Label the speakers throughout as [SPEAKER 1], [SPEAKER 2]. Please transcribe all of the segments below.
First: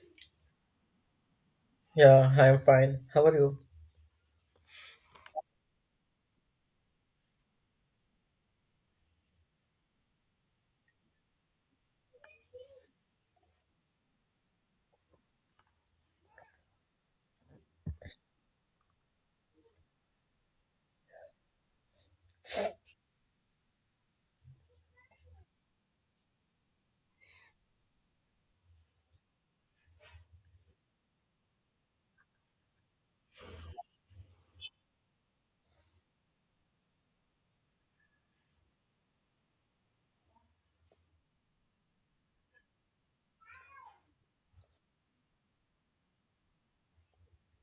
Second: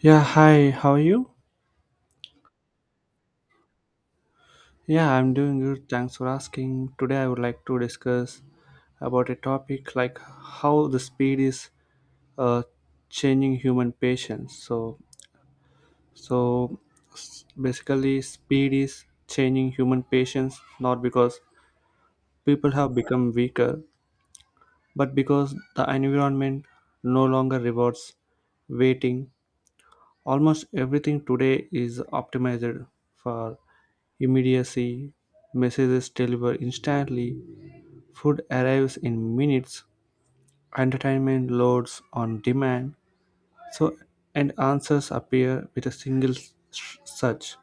[SPEAKER 1] Yeah, hi, how are you?
[SPEAKER 2] Yeah, I am fine. How are you?
[SPEAKER 1] Yeah, I'm doing good. Thanks for asking. Today, I would like to discuss about a topic like how the speed is uh, changing human patience. So basically, speed is changing human patience not because people have become weaker, but because the environment no longer rewards waiting. Almost everything today is optimized for immediacy. Messages delivered instantly. Food arrives in minutes, entertainment loads on demand, so and answers appear with a single search.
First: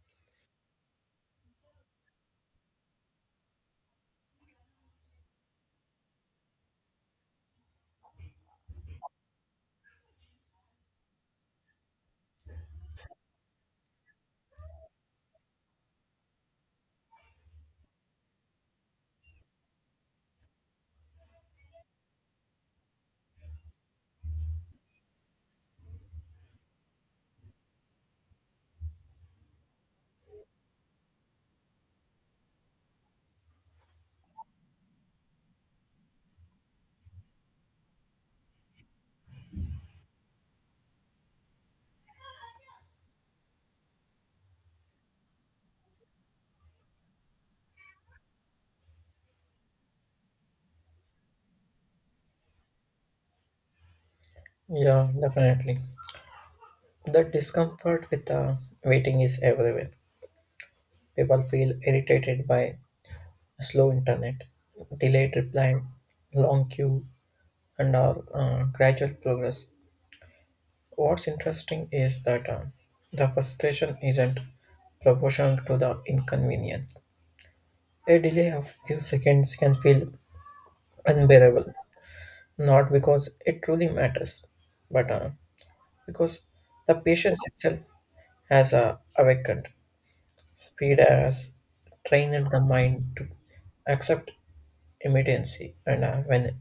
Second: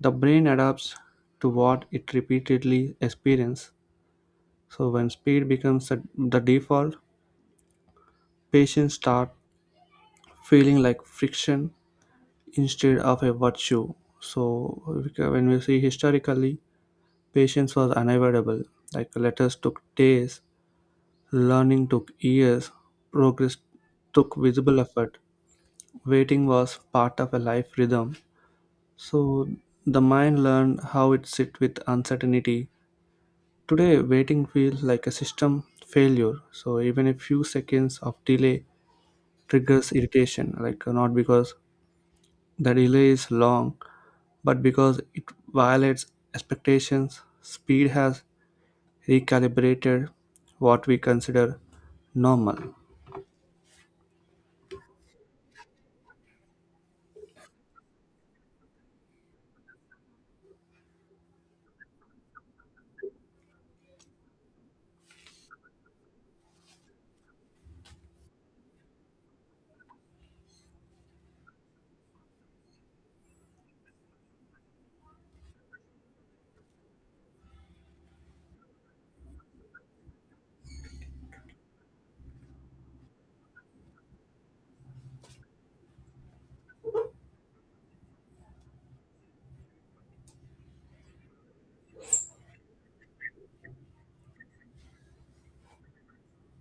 [SPEAKER 1] The brain adapts to what it repeatedly experiences. So when speed becomes the default, patients start feeling like friction instead of a virtue. So when we see historically, patience was unavoidable. Like letters took days, learning took years, progress took visible effort. Waiting was part of a life rhythm. So the mind learned how it sit with uncertainty. Today, waiting feels like a system failure. So even a few seconds of delay triggers irritation, like, not because the delay is long, but because it violates expectations. Speed has recalibrated what we consider normal.
[SPEAKER 2] Yeah, definitely. The discomfort with waiting is everywhere. People feel irritated by slow internet, delayed reply, long queue, and our gradual progress. What's interesting is that the frustration isn't proportional to the inconvenience. A delay of few seconds can feel unbearable, not because it truly matters, but because the patience itself has awakened. Speed has trained the mind to accept immediacy, and when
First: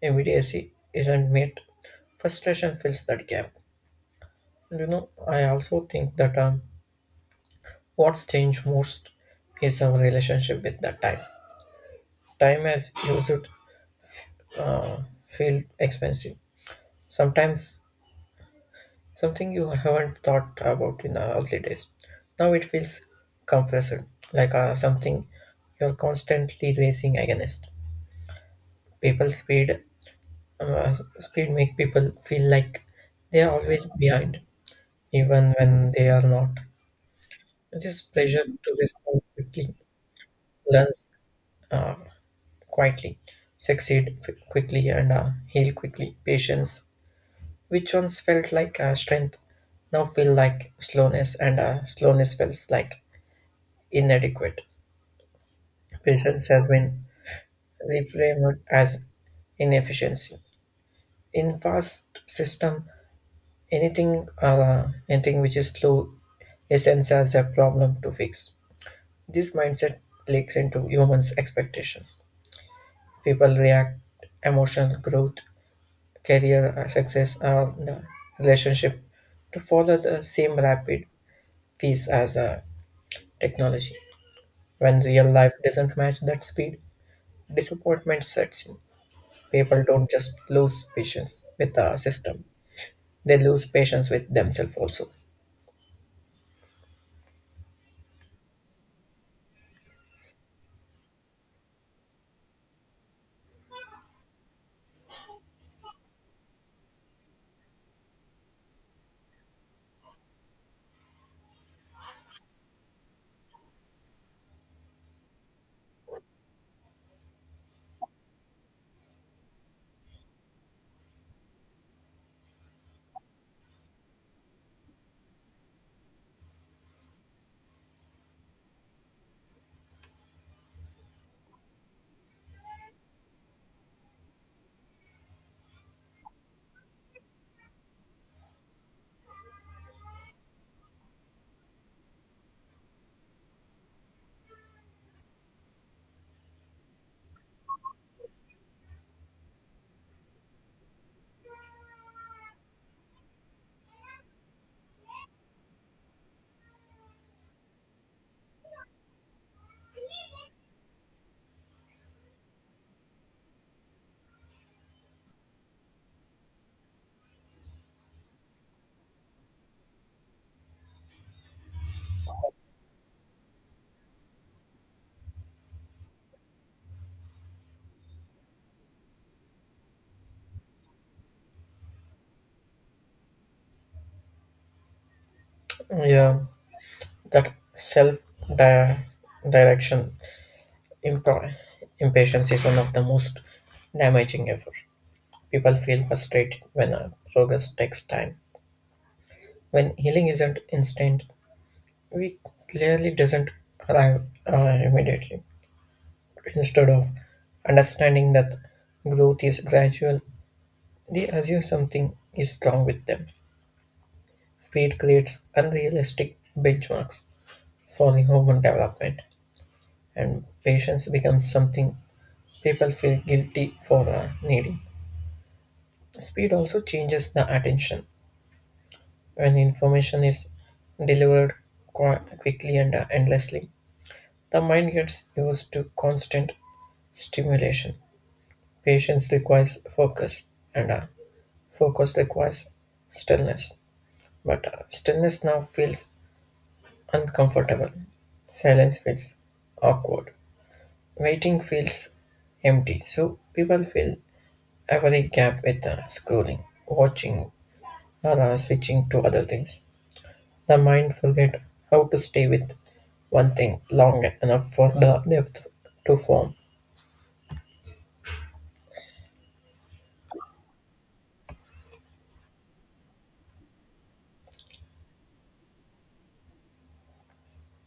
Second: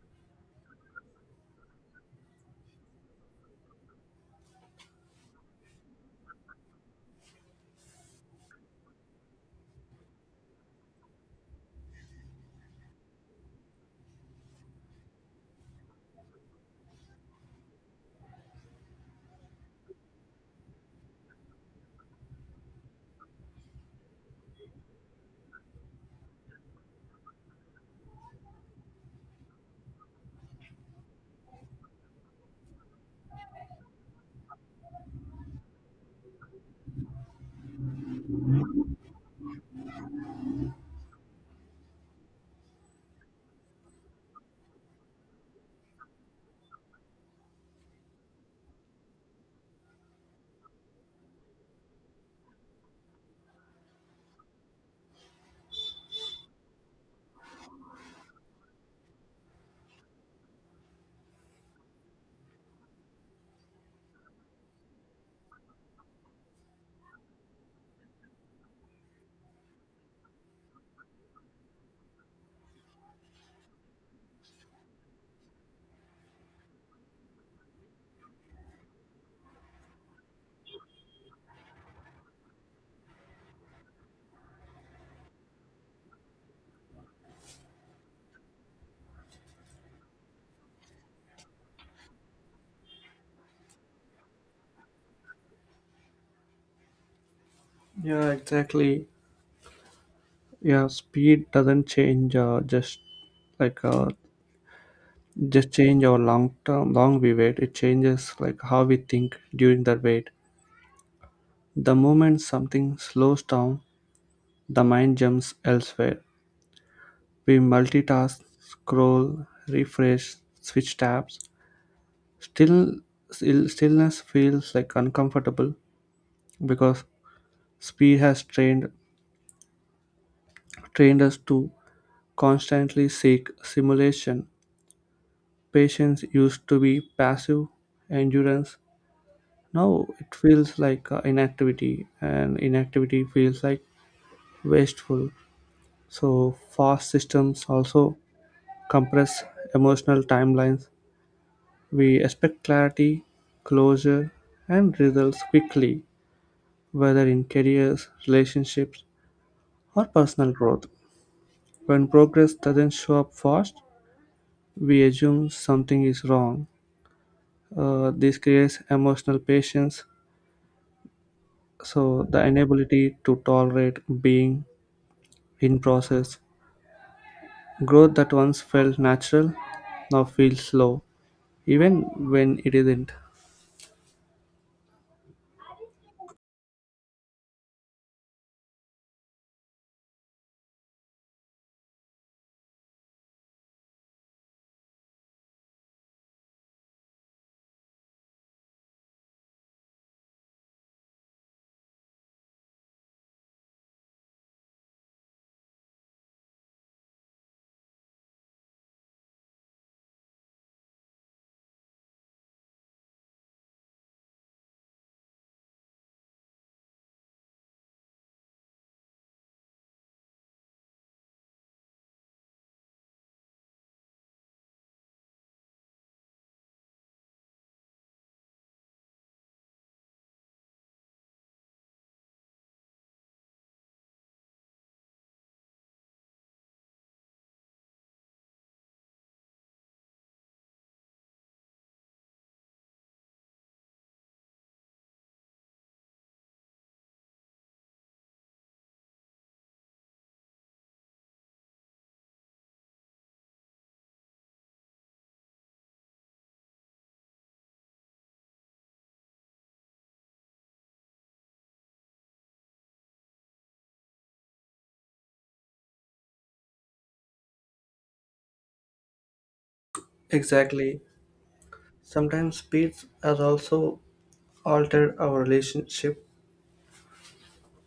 [SPEAKER 2] immediacy isn't met, frustration fills that gap. You know, I also think that what's changed most is our relationship with the time. Time has used uh, feel expensive. Sometimes something you haven't thought about in the early days. Now it feels compressed, like something you're constantly racing against. People's speed, speed make people feel like they are always behind, even when they are not. This pressure to respond quickly, learn quietly, succeed quickly, and heal quickly. Patience, which once felt like strength, now feel like slowness, and slowness feels like inadequate. Patience has been reframed as inefficiency. In fast system, anything which is slow is sensed as a problem to fix. This mindset leaks into humans' expectations. People react emotional growth, career success, and relationship to follow the same rapid pace as technology. When real life doesn't match that speed, disappointment sets in. People don't just lose patience with the system, they lose patience with themselves also.
[SPEAKER 1] Yeah, exactly. Yeah, speed doesn't change just like uh, just change our long term long we wait, it changes like how we think during the wait. The moment something slows down, the mind jumps elsewhere. We multitask, scroll, refresh, switch tabs. Still, still stillness feels like uncomfortable because speed has trained us to constantly seek simulation. Patience used to be passive endurance. Now it feels like inactivity, and inactivity feels like wasteful. So, fast systems also compress emotional timelines. We expect clarity, closure, and results quickly, whether in careers, relationships, or personal growth. When progress doesn't show up fast, we assume something is wrong. This creates emotional patience, so the inability to tolerate being in process. Growth that once felt natural now feels slow, even when it isn't.
[SPEAKER 2] Yeah, that self di- direction imp- impatience is one of the most damaging ever. People feel frustrated when a progress takes time, when healing isn't instant, we clearly doesn't arrive immediately. Instead of understanding that growth is gradual, they assume something is wrong with them. Speed creates unrealistic benchmarks for the human development, and patience becomes something people feel guilty for needing. Speed also changes the attention. When information is delivered quickly and endlessly, the mind gets used to constant stimulation. Patience requires focus, and focus requires stillness. But stillness now feels uncomfortable. Silence feels awkward. Waiting feels empty. So people fill every gap with scrolling, watching, or switching to other things. The mind forget how to stay with one thing long enough for the depth to form.
[SPEAKER 1] Exactly. Sometimes speed has also altered our relationship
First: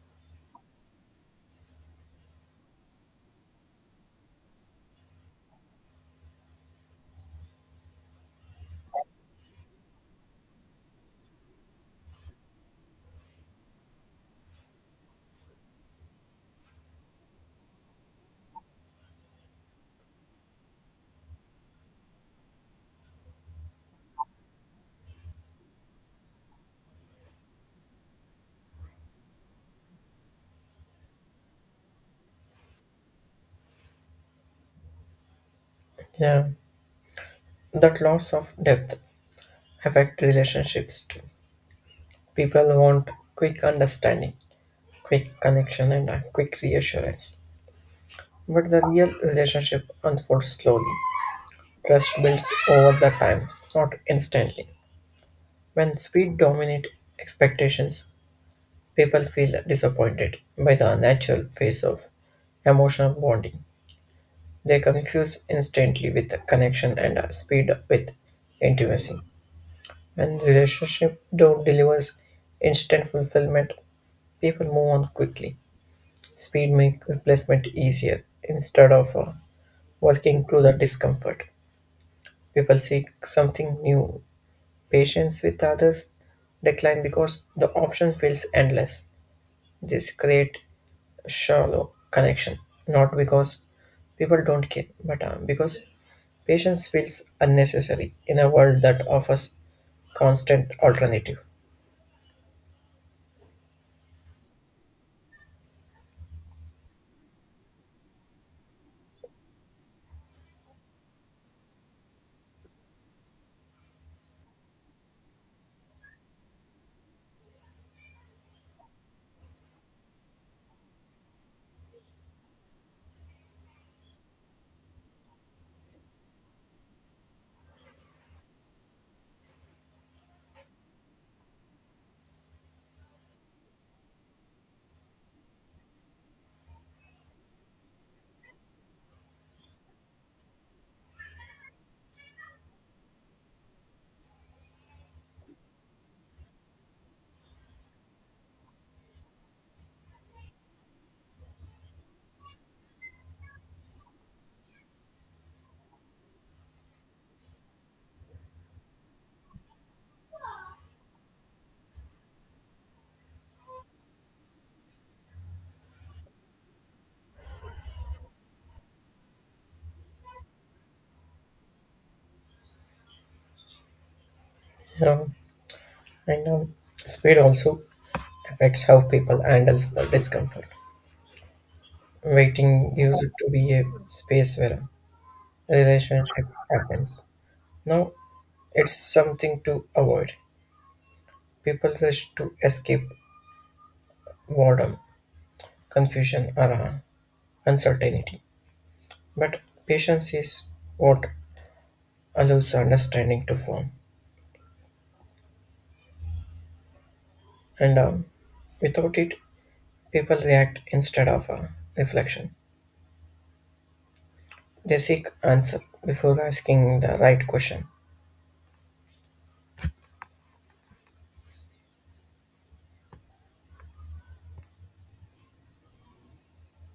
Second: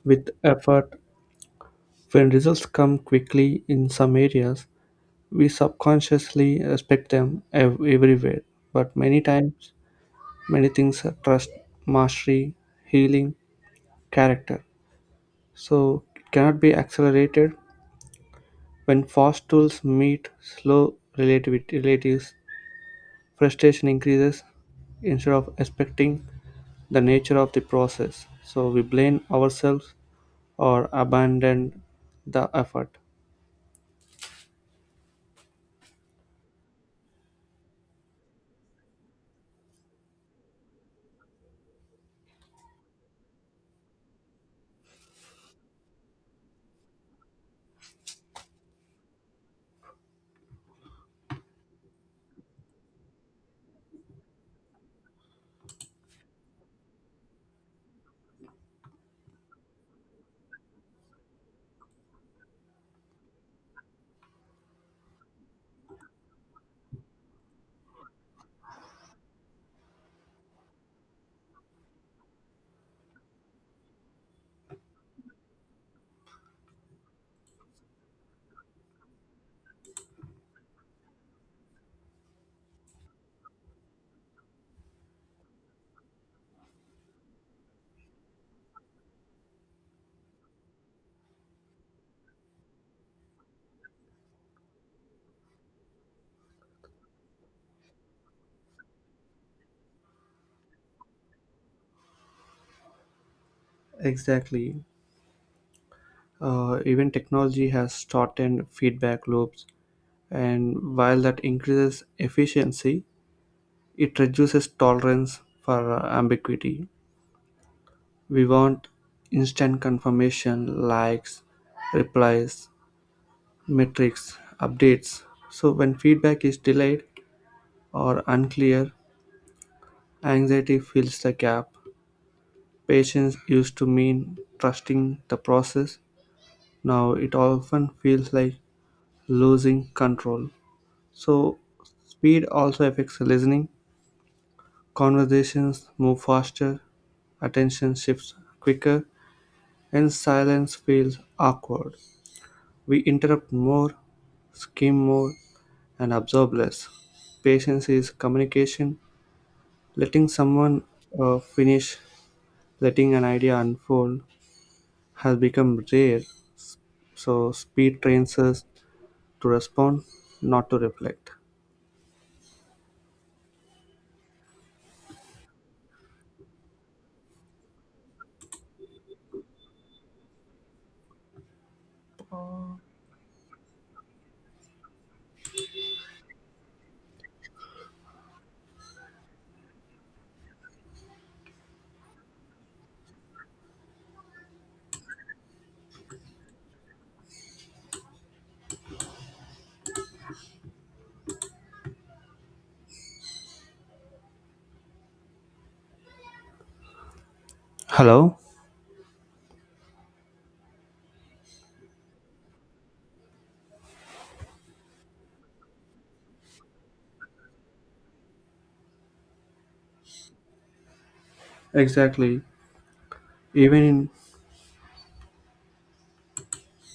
[SPEAKER 1] with effort. When results come quickly in some areas, we subconsciously respect them everywhere. But many times, many things are trust, mastery, healing, character. So it cannot be accelerated when fast tools meet slow relativity relatives. Frustration increases instead of expecting the nature of the process. So we blame ourselves or abandon the effort.
[SPEAKER 2] Yeah, that loss of depth affect relationships too. People want quick understanding, quick connection, and a quick reassurance. But the real relationship unfolds slowly. Trust builds over the times, not instantly. When speed dominates expectations, people feel disappointed by the natural phase of emotional bonding. They confuse instantly with connection and speed with intimacy. When relationship don't delivers instant fulfillment, people move on quickly. Speed makes replacement easier instead of working through the discomfort. People seek something new. Patience with others decline because the option feels endless. This create shallow connection, not because people don't care, but because patience feels unnecessary in a world that offers constant alternative.
[SPEAKER 1] Exactly. Even technology has shortened feedback loops, and while that increases efficiency, it reduces tolerance for ambiguity. We want instant confirmation, likes, replies, metrics, updates. So when feedback is delayed or unclear, anxiety fills the gap. Patience used to mean trusting the process. Now it often feels like losing control. So, speed also affects listening. Conversations move faster, attention shifts quicker, and silence feels awkward. We interrupt more, skim more, and absorb less. Patience is communication, letting someone finish, letting an idea unfold, has become rare, so speed trains us to respond, not to reflect.
[SPEAKER 2] Um, and speed also affects how people handles the discomfort. Waiting used to be a space where a relationship happens. Now it's something to avoid. People rush to escape boredom, confusion, or uncertainty. But patience is what allows understanding to form, and
[SPEAKER 1] Hello?
[SPEAKER 2] without it, people react instead of reflection. They seek answer before asking the right question.
[SPEAKER 1] Exactly. Even in